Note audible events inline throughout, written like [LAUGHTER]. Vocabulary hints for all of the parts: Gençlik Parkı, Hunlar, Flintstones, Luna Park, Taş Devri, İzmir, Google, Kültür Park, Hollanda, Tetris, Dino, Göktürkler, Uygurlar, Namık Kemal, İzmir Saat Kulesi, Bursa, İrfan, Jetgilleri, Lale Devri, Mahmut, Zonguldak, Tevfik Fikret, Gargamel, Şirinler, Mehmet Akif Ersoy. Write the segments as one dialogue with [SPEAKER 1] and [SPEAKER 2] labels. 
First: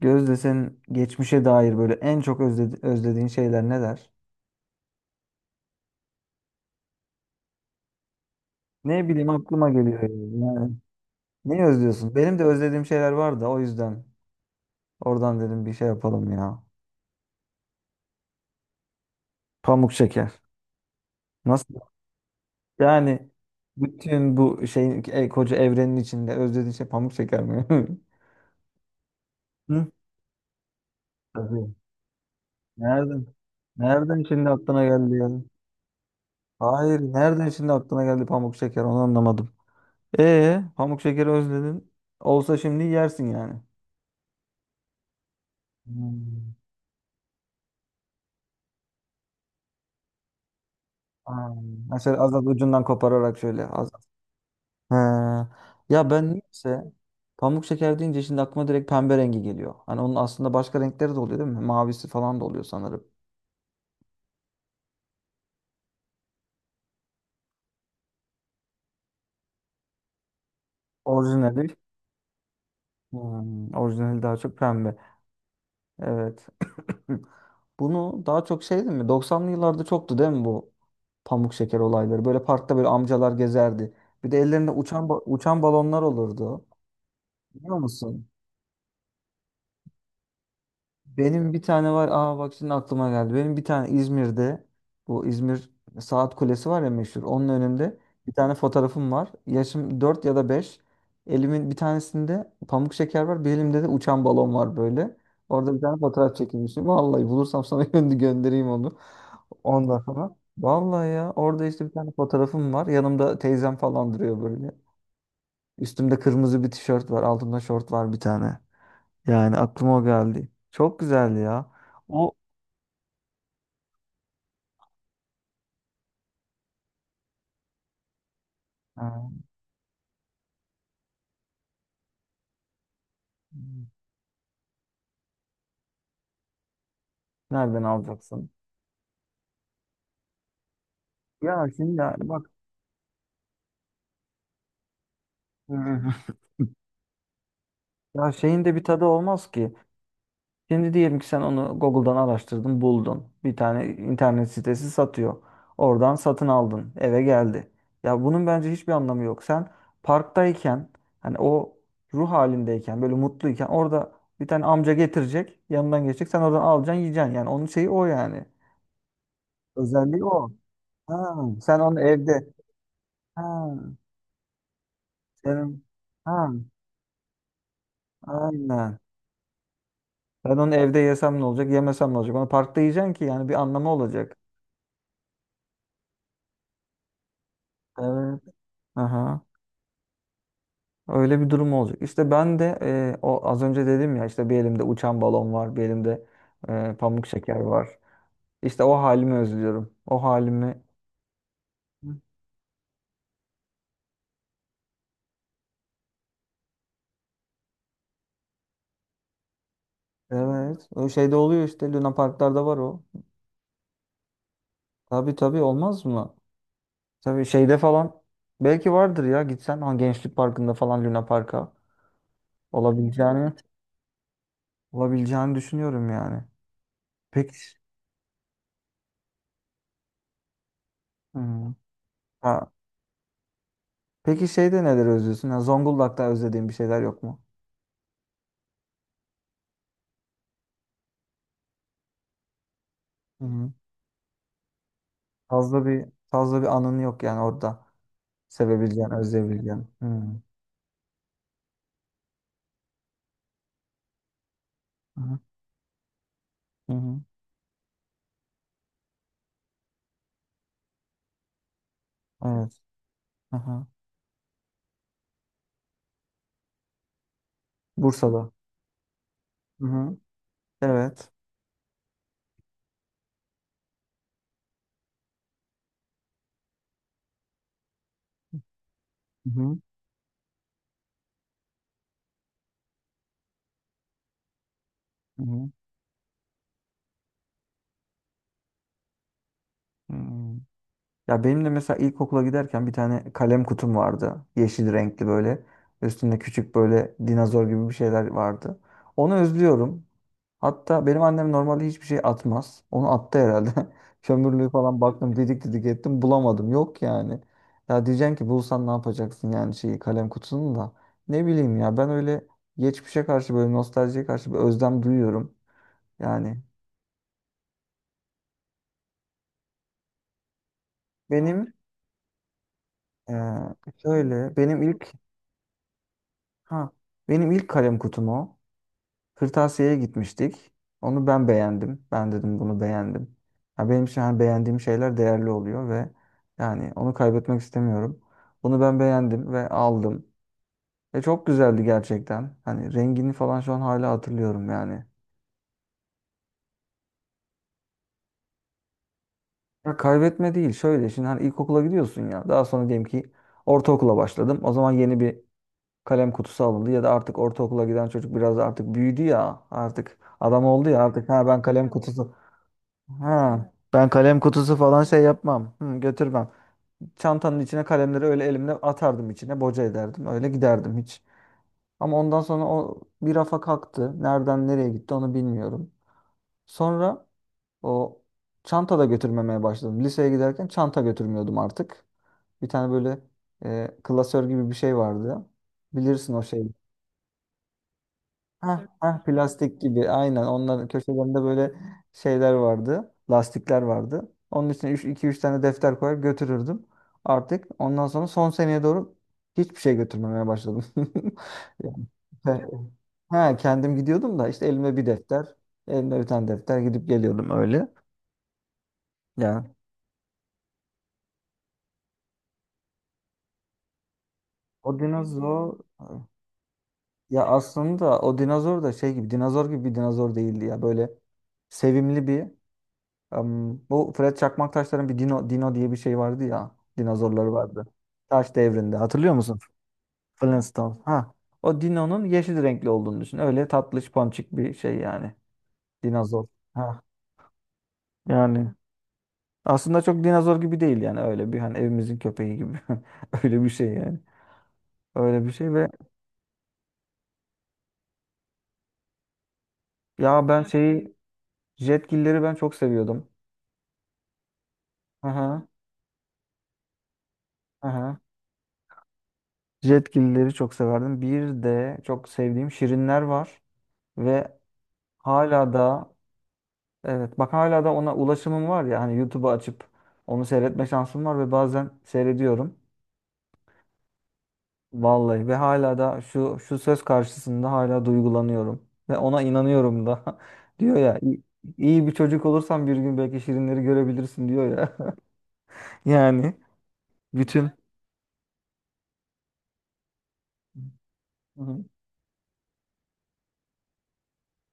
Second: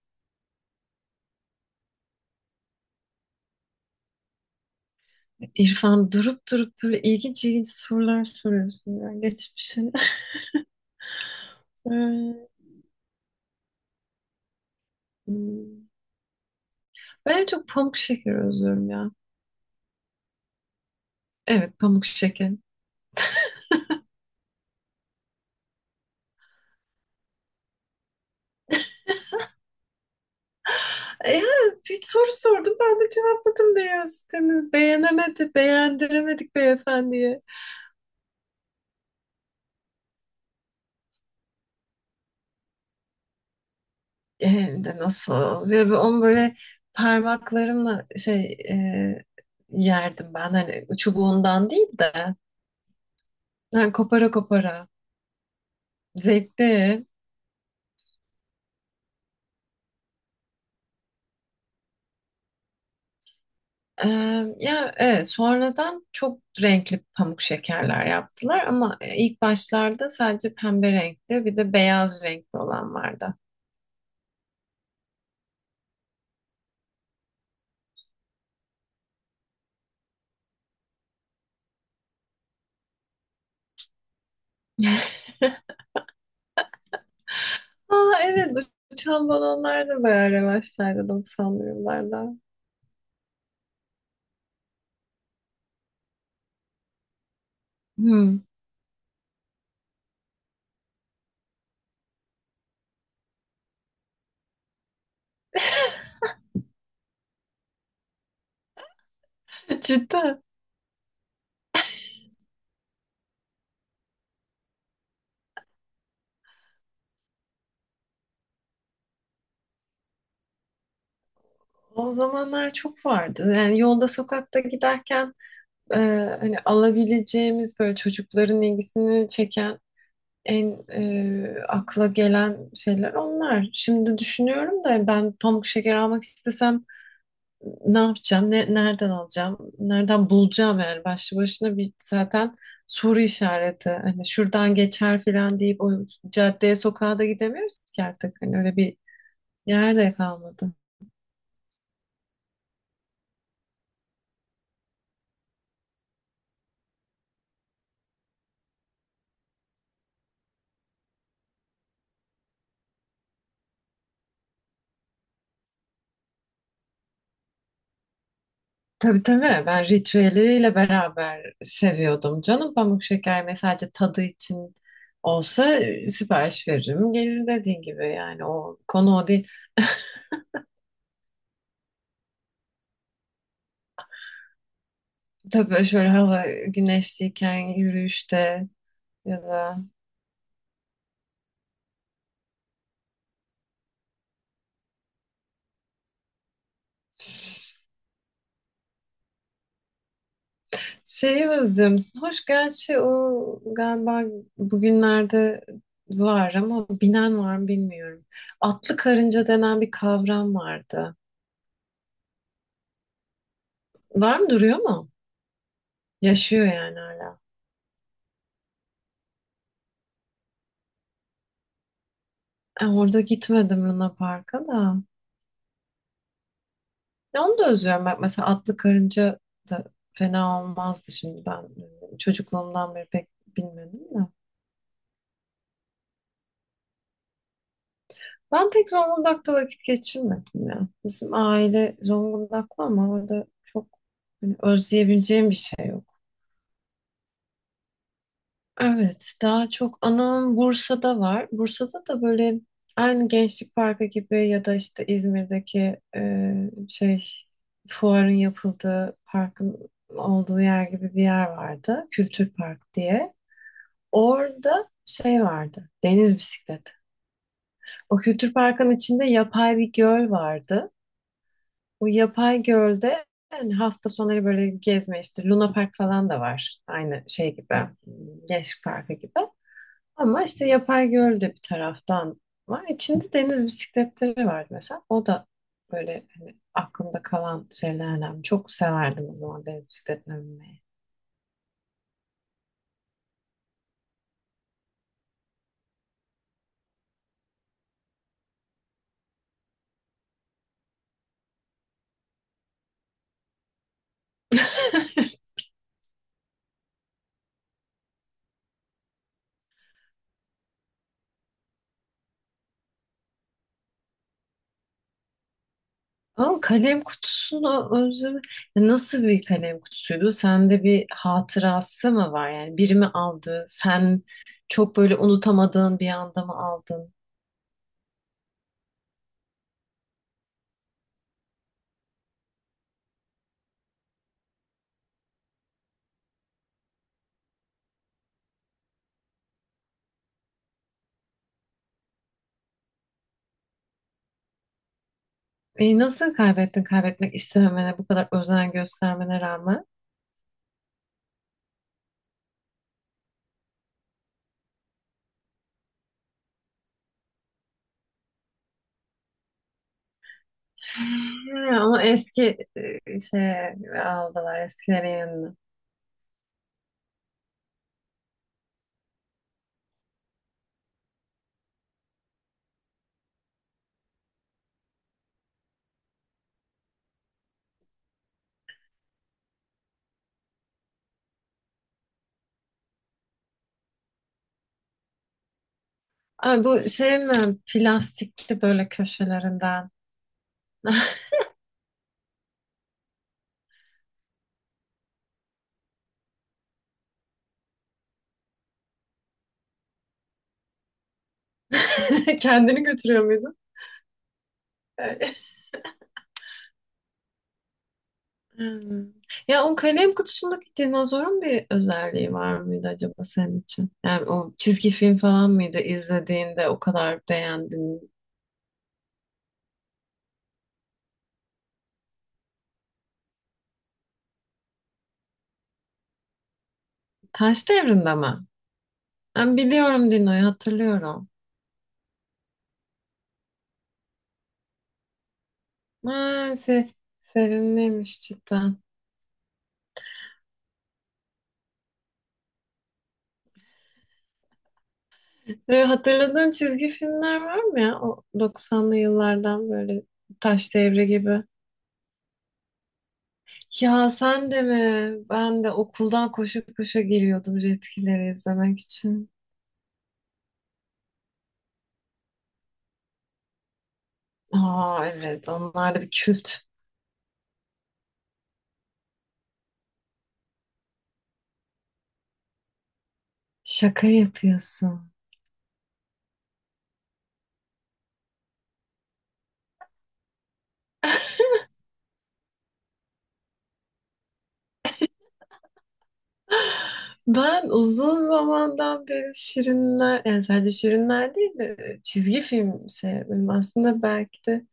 [SPEAKER 1] Gözde senin geçmişe dair böyle en çok özlediğin şeyler neler?
[SPEAKER 2] İrfan, durup durup böyle ilginç ilginç sorular soruyorsun
[SPEAKER 1] Ne
[SPEAKER 2] ya
[SPEAKER 1] bileyim aklıma
[SPEAKER 2] geçmişe.
[SPEAKER 1] geliyor
[SPEAKER 2] [LAUGHS]
[SPEAKER 1] yani. Yani ne özlüyorsun? Benim de
[SPEAKER 2] Ee,
[SPEAKER 1] özlediğim şeyler var da o yüzden oradan dedim bir şey
[SPEAKER 2] hmm.
[SPEAKER 1] yapalım ya.
[SPEAKER 2] Ben en çok pamuk şeker özlüyorum ya.
[SPEAKER 1] Pamuk şeker. Nasıl?
[SPEAKER 2] Evet, pamuk şeker.
[SPEAKER 1] Yani bütün bu şeyin koca evrenin içinde özlediğin şey pamuk şeker mi? [LAUGHS] Hı?
[SPEAKER 2] Ya
[SPEAKER 1] Tabii.
[SPEAKER 2] bir soru sordum, ben de
[SPEAKER 1] Nereden?
[SPEAKER 2] cevapladım diye
[SPEAKER 1] Nereden şimdi
[SPEAKER 2] sistemi.
[SPEAKER 1] aklına geldi ya?
[SPEAKER 2] Beğenemedi, beğendiremedik
[SPEAKER 1] Hayır,
[SPEAKER 2] beyefendiye.
[SPEAKER 1] nereden şimdi aklına geldi pamuk şeker? Onu anlamadım. Pamuk şekeri özledin. Olsa şimdi yersin yani.
[SPEAKER 2] E, hem de nasıl? Ve onu
[SPEAKER 1] Hmm.
[SPEAKER 2] böyle parmaklarımla e, yerdim ben. Hani
[SPEAKER 1] Aa,
[SPEAKER 2] çubuğundan değil
[SPEAKER 1] mesela az
[SPEAKER 2] de.
[SPEAKER 1] ucundan kopararak şöyle az.
[SPEAKER 2] Yani kopara kopara.
[SPEAKER 1] He. Ya ben niyeyse
[SPEAKER 2] Zevkli.
[SPEAKER 1] pamuk şeker deyince şimdi aklıma direkt pembe rengi geliyor. Hani onun aslında başka renkleri de oluyor değil mi? Mavisi falan da oluyor sanırım.
[SPEAKER 2] Ee, ya evet, sonradan çok renkli pamuk şekerler yaptılar ama ilk başlarda sadece pembe renkli bir de
[SPEAKER 1] Orijinali.
[SPEAKER 2] beyaz renkli olan vardı.
[SPEAKER 1] Hmm, orijinali daha çok pembe. Evet. [COUGHS] [CLEARS THROAT] Bunu daha çok şey değil mi? Doksanlı yıllarda çoktu değil mi bu pamuk şeker olayları? Böyle parkta böyle amcalar gezerdi. Bir de ellerinde
[SPEAKER 2] [LAUGHS]
[SPEAKER 1] uçan balonlar olurdu. Biliyor
[SPEAKER 2] Aa
[SPEAKER 1] musun?
[SPEAKER 2] evet, uçan balonlar da bayağı revaçtaydı
[SPEAKER 1] Benim bir
[SPEAKER 2] doksanlı
[SPEAKER 1] tane var.
[SPEAKER 2] yıllarda.
[SPEAKER 1] Aa bak şimdi aklıma geldi. Benim bir tane İzmir'de, bu İzmir Saat Kulesi var ya meşhur. Onun önünde bir
[SPEAKER 2] Hmm.
[SPEAKER 1] tane fotoğrafım var. Yaşım 4 ya da 5. Elimin bir tanesinde pamuk şeker var. Bir elimde de uçan balon var böyle. Orada bir tane
[SPEAKER 2] [LAUGHS]
[SPEAKER 1] fotoğraf çekilmişim. Vallahi bulursam sana [LAUGHS] göndereyim onu. Ondan sonra.
[SPEAKER 2] Cidden.
[SPEAKER 1] Vallahi ya orada işte bir tane fotoğrafım var. Yanımda teyzem falan duruyor böyle. Üstümde kırmızı bir tişört var. Altımda şort var bir tane. Yani aklıma o geldi. Çok güzeldi ya.
[SPEAKER 2] O
[SPEAKER 1] O
[SPEAKER 2] zamanlar çok vardı. Yani yolda sokakta giderken e, hani alabileceğimiz böyle çocukların ilgisini
[SPEAKER 1] e,
[SPEAKER 2] çeken, en akla gelen şeyler onlar. Şimdi düşünüyorum da ben pamuk şeker almak istesem
[SPEAKER 1] nereden
[SPEAKER 2] ne
[SPEAKER 1] alacaksın?
[SPEAKER 2] yapacağım? Ne, nereden alacağım? Nereden bulacağım yani? Başlı
[SPEAKER 1] Ya
[SPEAKER 2] başına bir
[SPEAKER 1] şimdi yani bak,
[SPEAKER 2] zaten soru işareti. Hani şuradan geçer filan deyip o
[SPEAKER 1] e,
[SPEAKER 2] caddeye sokağa da gidemiyoruz ki
[SPEAKER 1] [LAUGHS] ya
[SPEAKER 2] artık. Hani
[SPEAKER 1] şeyin de
[SPEAKER 2] öyle
[SPEAKER 1] bir
[SPEAKER 2] bir
[SPEAKER 1] tadı olmaz ki.
[SPEAKER 2] yer de kalmadı.
[SPEAKER 1] Şimdi diyelim ki sen onu Google'dan araştırdın, buldun. Bir tane internet sitesi satıyor. Oradan satın aldın, eve geldi. Ya bunun bence hiçbir anlamı yok. Sen parktayken hani o ruh halindeyken böyle mutluyken orada bir tane amca getirecek, yanından geçecek. Sen oradan alacaksın, yiyeceksin. Yani onun şeyi o yani.
[SPEAKER 2] Tabii tabii, ben
[SPEAKER 1] Özelliği o.
[SPEAKER 2] ritüeliyle
[SPEAKER 1] Ha,
[SPEAKER 2] beraber
[SPEAKER 1] sen onu
[SPEAKER 2] seviyordum
[SPEAKER 1] evde.
[SPEAKER 2] canım. Pamuk şeker
[SPEAKER 1] Ha,
[SPEAKER 2] mesela sadece tadı için olsa,
[SPEAKER 1] senin. Ha,
[SPEAKER 2] sipariş veririm gelir dediğin gibi, yani o
[SPEAKER 1] aynen.
[SPEAKER 2] konu o değil.
[SPEAKER 1] Ben onu evde yesem ne olacak, yemesem ne olacak? Onu parkta yiyeceksin ki yani bir anlamı olacak.
[SPEAKER 2] Tabii böyle şöyle hava güneşliyken
[SPEAKER 1] Evet.
[SPEAKER 2] yürüyüşte
[SPEAKER 1] Aha.
[SPEAKER 2] ya da
[SPEAKER 1] Öyle bir durum olacak. İşte ben de o az önce dedim ya işte bir elimde uçan balon var, bir elimde pamuk şeker var. İşte o halimi özlüyorum. O halimi.
[SPEAKER 2] şeyi özlüyor musun? Hoş gerçi o galiba bugünlerde var ama binen var mı bilmiyorum. Atlı karınca denen bir kavram
[SPEAKER 1] Evet. O
[SPEAKER 2] vardı.
[SPEAKER 1] şeyde oluyor işte Luna Parklarda var o.
[SPEAKER 2] Var mı, duruyor mu?
[SPEAKER 1] Tabii tabii olmaz mı?
[SPEAKER 2] Yaşıyor yani hala.
[SPEAKER 1] Tabii şeyde falan belki vardır ya gitsen, ha, Gençlik Parkı'nda falan Luna Park'a.
[SPEAKER 2] E, orada
[SPEAKER 1] Olabileceğini,
[SPEAKER 2] gitmedim Luna Park'a da.
[SPEAKER 1] olabileceğini düşünüyorum yani.
[SPEAKER 2] Ya
[SPEAKER 1] Peki,
[SPEAKER 2] onu da özlüyorum. Bak mesela atlı karınca da fena olmazdı şimdi ben.
[SPEAKER 1] hmm. Ha,
[SPEAKER 2] Çocukluğumdan beri pek bilmedim de.
[SPEAKER 1] peki şeyde neler özlüyorsun? Ya Zonguldak'ta özlediğin bir şeyler yok mu?
[SPEAKER 2] Ben pek Zonguldak'ta vakit geçirmedim ya. Bizim aile Zonguldaklı ama orada
[SPEAKER 1] Hı.
[SPEAKER 2] çok hani özleyebileceğim bir
[SPEAKER 1] Fazla
[SPEAKER 2] şey.
[SPEAKER 1] bir fazla bir anın yok yani orada sevebileceğin,
[SPEAKER 2] Evet, daha
[SPEAKER 1] özleyebileceğin.
[SPEAKER 2] çok
[SPEAKER 1] Hmm.
[SPEAKER 2] anım Bursa'da var. Bursa'da da böyle aynı Gençlik Parkı gibi ya da işte
[SPEAKER 1] Hı hı.
[SPEAKER 2] İzmir'deki
[SPEAKER 1] Hı hı.
[SPEAKER 2] şey fuarın yapıldığı parkın olduğu yer gibi bir yer vardı. Kültür
[SPEAKER 1] Evet.
[SPEAKER 2] Park diye.
[SPEAKER 1] Aha.
[SPEAKER 2] Orada şey vardı. Deniz bisikleti. O
[SPEAKER 1] Bursa'da.
[SPEAKER 2] Kültür Park'ın içinde yapay
[SPEAKER 1] Hı
[SPEAKER 2] bir
[SPEAKER 1] hı.
[SPEAKER 2] göl vardı.
[SPEAKER 1] Evet.
[SPEAKER 2] O yapay gölde yani hafta sonları böyle gezme, işte Luna Park falan da var. Aynı şey gibi. Gençlik Parkı gibi.
[SPEAKER 1] Hı hı.
[SPEAKER 2] Ama işte yapay göl de bir taraftan var. İçinde deniz bisikletleri vardı mesela. O
[SPEAKER 1] Hı
[SPEAKER 2] da
[SPEAKER 1] hı.
[SPEAKER 2] böyle hani aklımda kalan şeylerden. Çok severdim o zaman deniz bisikletine
[SPEAKER 1] Hmm.
[SPEAKER 2] binmeyi.
[SPEAKER 1] Ya benim de mesela ilkokula giderken bir tane kalem kutum vardı. Yeşil renkli böyle. Üstünde küçük böyle dinozor gibi bir şeyler vardı. Onu özlüyorum. Hatta benim annem normalde hiçbir şey atmaz. Onu attı herhalde. [LAUGHS] Kömürlüğü falan baktım,
[SPEAKER 2] [LAUGHS]
[SPEAKER 1] didik didik ettim, bulamadım. Yok yani. Ya diyeceksin ki bulsan ne yapacaksın yani şeyi, kalem kutusunu da. Ne bileyim ya, ben öyle geçmişe karşı, böyle nostaljiye karşı bir özlem duyuyorum.
[SPEAKER 2] Ama
[SPEAKER 1] Yani
[SPEAKER 2] kalem kutusunu özlemi. Ya nasıl bir kalem kutusuydu? Sende bir
[SPEAKER 1] benim
[SPEAKER 2] hatırası mı var? Yani biri mi aldı? Sen
[SPEAKER 1] şöyle benim
[SPEAKER 2] çok
[SPEAKER 1] ilk
[SPEAKER 2] böyle unutamadığın bir anda mı
[SPEAKER 1] ha
[SPEAKER 2] aldın?
[SPEAKER 1] benim ilk kalem kutum o. Kırtasiye'ye gitmiştik. Onu ben beğendim. Ben dedim bunu beğendim. Ya benim için hani beğendiğim şeyler değerli oluyor ve yani onu kaybetmek istemiyorum. Bunu ben beğendim ve aldım. Ve çok güzeldi gerçekten. Hani rengini falan şu an hala hatırlıyorum yani.
[SPEAKER 2] E, nasıl kaybettin kaybetmek istememene bu kadar özen göstermene rağmen?
[SPEAKER 1] Ya kaybetme değil, şöyle şimdi hani ilkokula gidiyorsun ya. Daha sonra diyelim ki ortaokula başladım. O zaman yeni bir kalem kutusu alındı ya da artık ortaokula giden çocuk biraz artık büyüdü ya. Artık adam oldu ya artık.
[SPEAKER 2] Ha, onu eski e,
[SPEAKER 1] Ha,
[SPEAKER 2] şeye
[SPEAKER 1] ben kalem
[SPEAKER 2] aldılar,
[SPEAKER 1] kutusu falan
[SPEAKER 2] eskilerin
[SPEAKER 1] şey
[SPEAKER 2] yanına.
[SPEAKER 1] yapmam. Hı, götürmem. Çantanın içine kalemleri öyle elimle atardım içine, boca ederdim. Öyle giderdim hiç. Ama ondan sonra o bir rafa kalktı. Nereden nereye gitti onu bilmiyorum. Sonra o çanta da götürmemeye başladım. Liseye giderken çanta götürmüyordum artık. Bir tane böyle klasör gibi bir şey vardı. Bilirsin o
[SPEAKER 2] Ay,
[SPEAKER 1] şey.
[SPEAKER 2] bu şey mi? Plastikli
[SPEAKER 1] Heh,
[SPEAKER 2] böyle
[SPEAKER 1] heh, plastik
[SPEAKER 2] köşelerinden.
[SPEAKER 1] gibi aynen, onların köşelerinde böyle şeyler vardı. Lastikler vardı. Onun için iki üç tane defter koyar götürürdüm. Artık ondan sonra son seneye doğru hiçbir şey götürmemeye başladım. [LAUGHS] Yani,
[SPEAKER 2] [LAUGHS] Kendini götürüyor
[SPEAKER 1] he, he,
[SPEAKER 2] muydun?
[SPEAKER 1] kendim gidiyordum da işte, elime bir defter,
[SPEAKER 2] [LAUGHS]
[SPEAKER 1] elimde bir tane defter, gidip geliyordum öyle.
[SPEAKER 2] Hmm. Ya
[SPEAKER 1] Yani
[SPEAKER 2] o kalem kutusundaki dinozorun bir özelliği var mıydı acaba senin için? Yani o çizgi
[SPEAKER 1] o
[SPEAKER 2] film falan mıydı
[SPEAKER 1] dinozor,
[SPEAKER 2] izlediğinde o kadar
[SPEAKER 1] ya
[SPEAKER 2] beğendin?
[SPEAKER 1] aslında o dinozor da şey gibi, dinozor gibi bir dinozor değildi ya, böyle sevimli bir. Bu Fred Çakmaktaşların bir Dino, Dino diye bir şey vardı ya. Dinozorları
[SPEAKER 2] Taş
[SPEAKER 1] vardı.
[SPEAKER 2] Devri'nde mi?
[SPEAKER 1] Taş devrinde. Hatırlıyor
[SPEAKER 2] Ben
[SPEAKER 1] musun?
[SPEAKER 2] biliyorum, Dino'yu
[SPEAKER 1] Flintstones.
[SPEAKER 2] hatırlıyorum.
[SPEAKER 1] Ha. O Dino'nun yeşil renkli olduğunu düşün. Öyle tatlış ponçik bir şey yani. Dinozor.
[SPEAKER 2] Ha, se
[SPEAKER 1] Ha.
[SPEAKER 2] Sevimliymiş
[SPEAKER 1] Yani
[SPEAKER 2] cidden.
[SPEAKER 1] aslında çok dinozor gibi değil yani, öyle bir hani evimizin köpeği gibi. [LAUGHS] Öyle bir şey yani. Öyle bir şey
[SPEAKER 2] Böyle
[SPEAKER 1] ve
[SPEAKER 2] hatırladığın çizgi filmler var mı ya? O 90'lı yıllardan böyle
[SPEAKER 1] ya ben
[SPEAKER 2] Taş Devri
[SPEAKER 1] şeyi,
[SPEAKER 2] gibi.
[SPEAKER 1] jetgilleri ben çok seviyordum.
[SPEAKER 2] Ya sen de mi? Ben
[SPEAKER 1] Aha.
[SPEAKER 2] de okuldan koşa koşa geliyordum
[SPEAKER 1] Aha.
[SPEAKER 2] Jetgilleri izlemek için.
[SPEAKER 1] Jetgilleri çok severdim. Bir de çok sevdiğim şirinler var ve.
[SPEAKER 2] Aa evet,
[SPEAKER 1] Hala
[SPEAKER 2] onlar da bir
[SPEAKER 1] da
[SPEAKER 2] kült.
[SPEAKER 1] Evet, bak hala da ona ulaşımım var ya, hani YouTube'u açıp onu seyretme şansım var ve bazen seyrediyorum.
[SPEAKER 2] Şaka yapıyorsun.
[SPEAKER 1] Vallahi, ve hala da şu şu söz karşısında hala duygulanıyorum ve ona inanıyorum da. [LAUGHS] Diyor ya, iyi, iyi bir çocuk olursan bir gün belki şirinleri görebilirsin diyor ya. [LAUGHS] Yani
[SPEAKER 2] Ben
[SPEAKER 1] bütün.
[SPEAKER 2] uzun zamandan beri Şirinler, yani sadece Şirinler değil
[SPEAKER 1] Hı
[SPEAKER 2] de
[SPEAKER 1] hı.
[SPEAKER 2] çizgi film sevdim. Aslında belki de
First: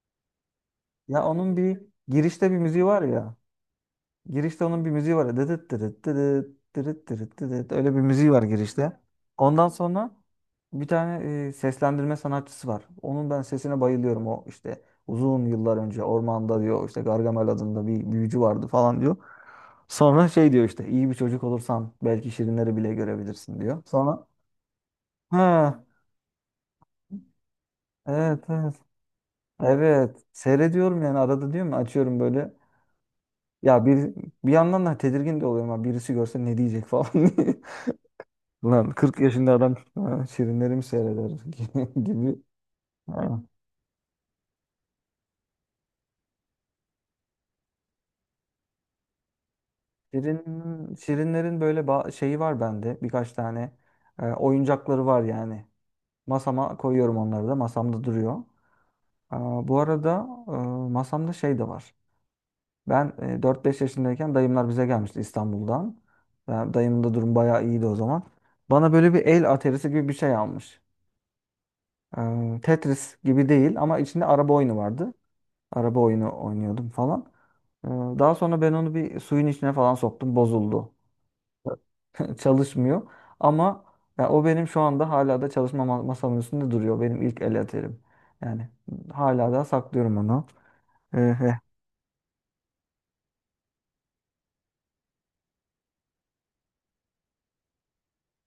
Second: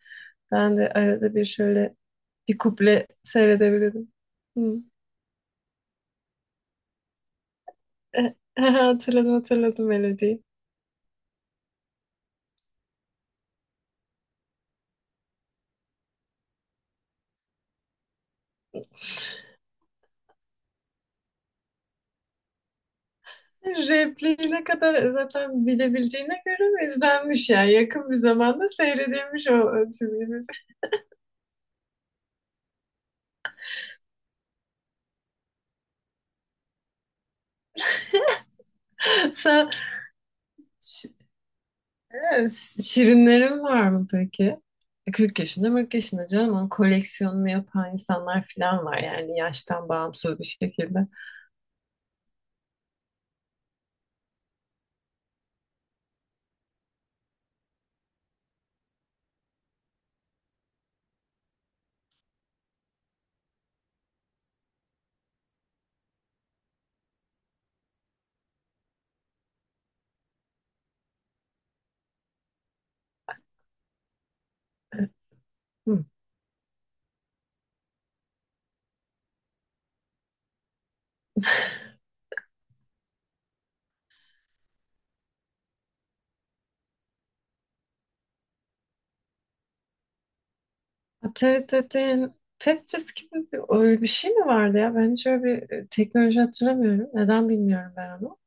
[SPEAKER 2] ben de
[SPEAKER 1] Ya
[SPEAKER 2] arada bir
[SPEAKER 1] onun bir,
[SPEAKER 2] şöyle
[SPEAKER 1] girişte bir
[SPEAKER 2] bir
[SPEAKER 1] müziği var
[SPEAKER 2] kuple
[SPEAKER 1] ya.
[SPEAKER 2] seyredebilirim. Hı.
[SPEAKER 1] Girişte onun bir müziği var. Ya, Dıdıt dırıt dıdıt dırıt dırıt dıdıt. Öyle bir müziği
[SPEAKER 2] E,
[SPEAKER 1] var
[SPEAKER 2] [LAUGHS]
[SPEAKER 1] girişte.
[SPEAKER 2] hatırladım
[SPEAKER 1] Ondan
[SPEAKER 2] hatırladım
[SPEAKER 1] sonra
[SPEAKER 2] melodiyi.
[SPEAKER 1] bir tane seslendirme sanatçısı var. Onun ben sesine bayılıyorum. O işte uzun yıllar önce ormanda diyor, işte Gargamel adında bir büyücü vardı falan diyor. Sonra şey diyor, işte iyi bir çocuk olursan belki şirinleri bile görebilirsin diyor. Sonra
[SPEAKER 2] Repliği ne kadar
[SPEAKER 1] ha,
[SPEAKER 2] zaten bilebildiğine göre izlenmiş ya. Yakın bir
[SPEAKER 1] evet
[SPEAKER 2] zamanda
[SPEAKER 1] evet
[SPEAKER 2] seyredilmiş o
[SPEAKER 1] evet,
[SPEAKER 2] çizginin.
[SPEAKER 1] seyrediyorum yani arada, diyorum ya, açıyorum böyle. Ya bir yandan da tedirgin de oluyorum. Ha, birisi görse ne diyecek falan. [LAUGHS] Lan 40
[SPEAKER 2] [LAUGHS]
[SPEAKER 1] yaşında
[SPEAKER 2] Sen
[SPEAKER 1] adam ha, şirinleri mi
[SPEAKER 2] şi-
[SPEAKER 1] seyreder [LAUGHS] gibi.
[SPEAKER 2] evet,
[SPEAKER 1] Ha.
[SPEAKER 2] şirinlerin var mı peki? E, 40 yaşında 40 yaşında canım, onun koleksiyonunu yapan insanlar falan var yani yaştan bağımsız bir şekilde.
[SPEAKER 1] Şirinlerin böyle şeyi var bende. Birkaç tane oyuncakları var yani. Masama koyuyorum onları da. Masamda duruyor. Aa, bu arada masamda şey de var. Ben 4-5 yaşındayken dayımlar bize gelmişti İstanbul'dan. Ben, dayımın da durum bayağı iyiydi o zaman. Bana böyle bir el aterisi gibi bir şey almış. Tetris gibi değil ama içinde araba oyunu vardı. Araba
[SPEAKER 2] Hı.
[SPEAKER 1] oyunu oynuyordum falan. Daha sonra ben onu bir suyun içine falan soktum. Bozuldu. [LAUGHS] Çalışmıyor. Ama ya o benim şu anda hala da çalışma masamın üstünde duruyor. Benim ilk el aterim. Yani hala da saklıyorum onu. Ee,
[SPEAKER 2] Atari dediğin Tetris gibi bir, öyle bir şey mi vardı ya? Ben hiç öyle bir teknoloji hatırlamıyorum. Neden bilmiyorum ben onu.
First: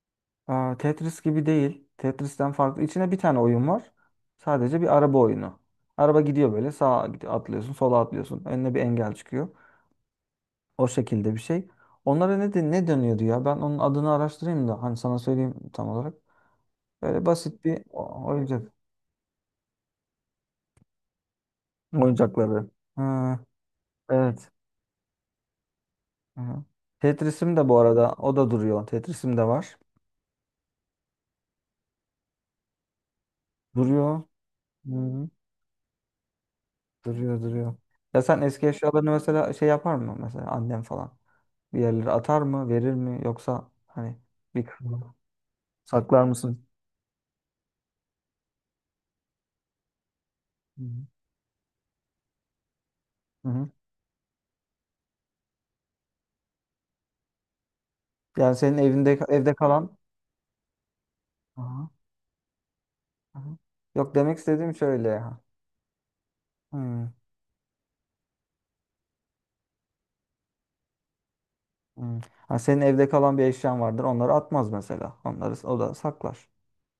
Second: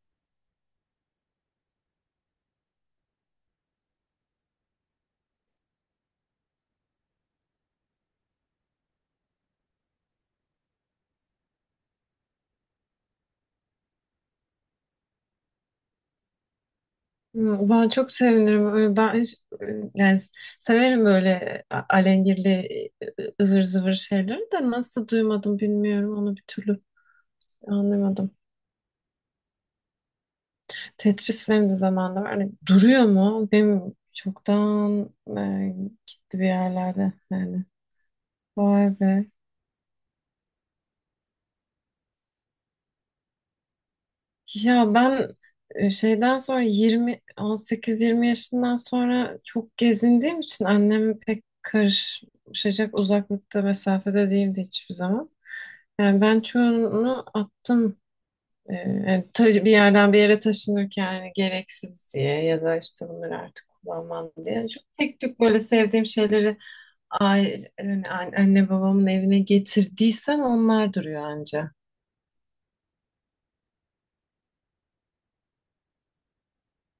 [SPEAKER 1] Aa, Tetris gibi değil. Tetris'ten farklı. İçine bir tane oyun var. Sadece bir araba oyunu. Araba gidiyor böyle, sağa gidiyor, atlıyorsun, sola atlıyorsun. Önüne bir engel çıkıyor. O şekilde bir şey. Onlara ne, de, ne dönüyordu ya? Ben onun adını araştırayım da hani sana söyleyeyim tam olarak. Böyle basit
[SPEAKER 2] Hmm,
[SPEAKER 1] bir
[SPEAKER 2] ben çok
[SPEAKER 1] oyuncak.
[SPEAKER 2] sevinirim. Ben yani severim böyle alengirli
[SPEAKER 1] Oyuncakları. Ha,
[SPEAKER 2] ıvır zıvır şeyleri
[SPEAKER 1] evet.
[SPEAKER 2] de nasıl duymadım bilmiyorum. Onu bir
[SPEAKER 1] Hı.
[SPEAKER 2] türlü
[SPEAKER 1] Tetris'im de bu arada
[SPEAKER 2] anlamadım.
[SPEAKER 1] o da duruyor. Tetris'im de var.
[SPEAKER 2] Tetris benim de zamanında var. Hani duruyor mu? Benim
[SPEAKER 1] Duruyor.
[SPEAKER 2] çoktan
[SPEAKER 1] Hı.
[SPEAKER 2] e, gitti bir yerlerde
[SPEAKER 1] Duruyor
[SPEAKER 2] yani.
[SPEAKER 1] duruyor. Ya sen eski
[SPEAKER 2] Vay
[SPEAKER 1] eşyalarını
[SPEAKER 2] be.
[SPEAKER 1] mesela şey yapar mı? Mesela annem falan. Bir yerlere atar mı? Verir mi? Yoksa hani bir
[SPEAKER 2] Ya
[SPEAKER 1] kısmını
[SPEAKER 2] ben
[SPEAKER 1] saklar
[SPEAKER 2] şeyden sonra
[SPEAKER 1] mısın?
[SPEAKER 2] 18-20 yaşından sonra çok gezindiğim için
[SPEAKER 1] Hı hı.
[SPEAKER 2] annem pek karışacak
[SPEAKER 1] Hı
[SPEAKER 2] uzaklıkta
[SPEAKER 1] hı.
[SPEAKER 2] mesafede değildi hiçbir zaman. Yani ben çoğunu attım.
[SPEAKER 1] Yani senin evinde,
[SPEAKER 2] Yani
[SPEAKER 1] evde
[SPEAKER 2] bir
[SPEAKER 1] kalan.
[SPEAKER 2] yerden bir yere taşınırken yani
[SPEAKER 1] Aha,
[SPEAKER 2] gereksiz diye ya da işte bunları
[SPEAKER 1] aha.
[SPEAKER 2] artık
[SPEAKER 1] Yok,
[SPEAKER 2] kullanmam
[SPEAKER 1] demek
[SPEAKER 2] diye. Yani
[SPEAKER 1] istediğim
[SPEAKER 2] çok tek
[SPEAKER 1] şöyle.
[SPEAKER 2] tük böyle sevdiğim şeyleri
[SPEAKER 1] Hmm,
[SPEAKER 2] aile, yani anne babamın evine getirdiysem onlar duruyor anca.
[SPEAKER 1] hmm. Ha, senin evde kalan bir eşyan vardır. Onları atmaz mesela. Onları o da saklar.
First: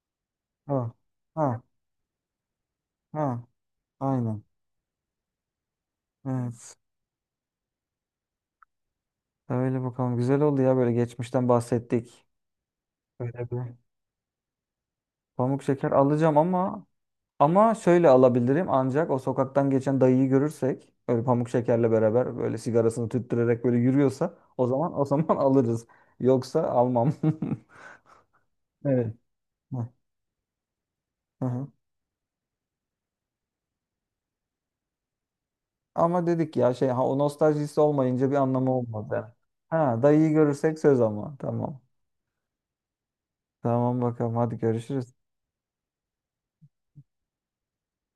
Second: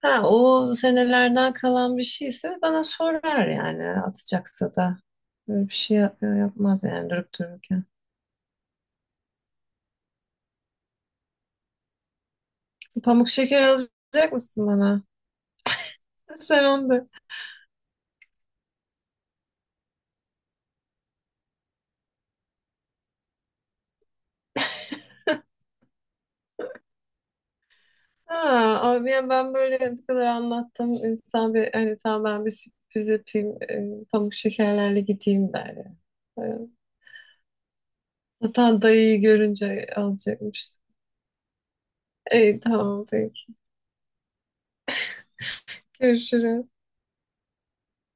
[SPEAKER 2] Ha, o
[SPEAKER 1] Ha,
[SPEAKER 2] senelerden
[SPEAKER 1] ha,
[SPEAKER 2] kalan bir şeyse bana
[SPEAKER 1] ha.
[SPEAKER 2] sorar yani
[SPEAKER 1] Aynen.
[SPEAKER 2] atacaksa da. Böyle bir şey
[SPEAKER 1] Evet.
[SPEAKER 2] yapmaz yani durup dururken.
[SPEAKER 1] Öyle bakalım. Güzel oldu ya böyle geçmişten bahsettik.
[SPEAKER 2] Pamuk
[SPEAKER 1] Öyle bir
[SPEAKER 2] şeker alacak mısın bana?
[SPEAKER 1] pamuk şeker
[SPEAKER 2] [LAUGHS]
[SPEAKER 1] alacağım
[SPEAKER 2] Sen
[SPEAKER 1] ama,
[SPEAKER 2] onu da.
[SPEAKER 1] ama şöyle alabilirim ancak, o sokaktan geçen dayıyı görürsek böyle pamuk şekerle beraber böyle sigarasını tüttürerek böyle yürüyorsa, o zaman o zaman [LAUGHS] alırız. Yoksa almam. [LAUGHS]
[SPEAKER 2] Ha, abi
[SPEAKER 1] Evet.
[SPEAKER 2] ya ben böyle bu kadar anlattım.
[SPEAKER 1] Hı
[SPEAKER 2] İnsan
[SPEAKER 1] hı.
[SPEAKER 2] bir hani tamam ben bir sürpriz yapayım. Pamuk şekerlerle gideyim der ya.
[SPEAKER 1] Ama
[SPEAKER 2] E,
[SPEAKER 1] dedik ya şey, ha, o nostaljisi olmayınca bir anlamı
[SPEAKER 2] zaten dayıyı
[SPEAKER 1] olmadı.
[SPEAKER 2] görünce
[SPEAKER 1] Ha, dayıyı
[SPEAKER 2] alacakmış.
[SPEAKER 1] görürsek, söz ama. Tamam.
[SPEAKER 2] İyi tamam, peki.
[SPEAKER 1] Tamam bakalım, hadi görüşürüz.
[SPEAKER 2] Görüşürüz.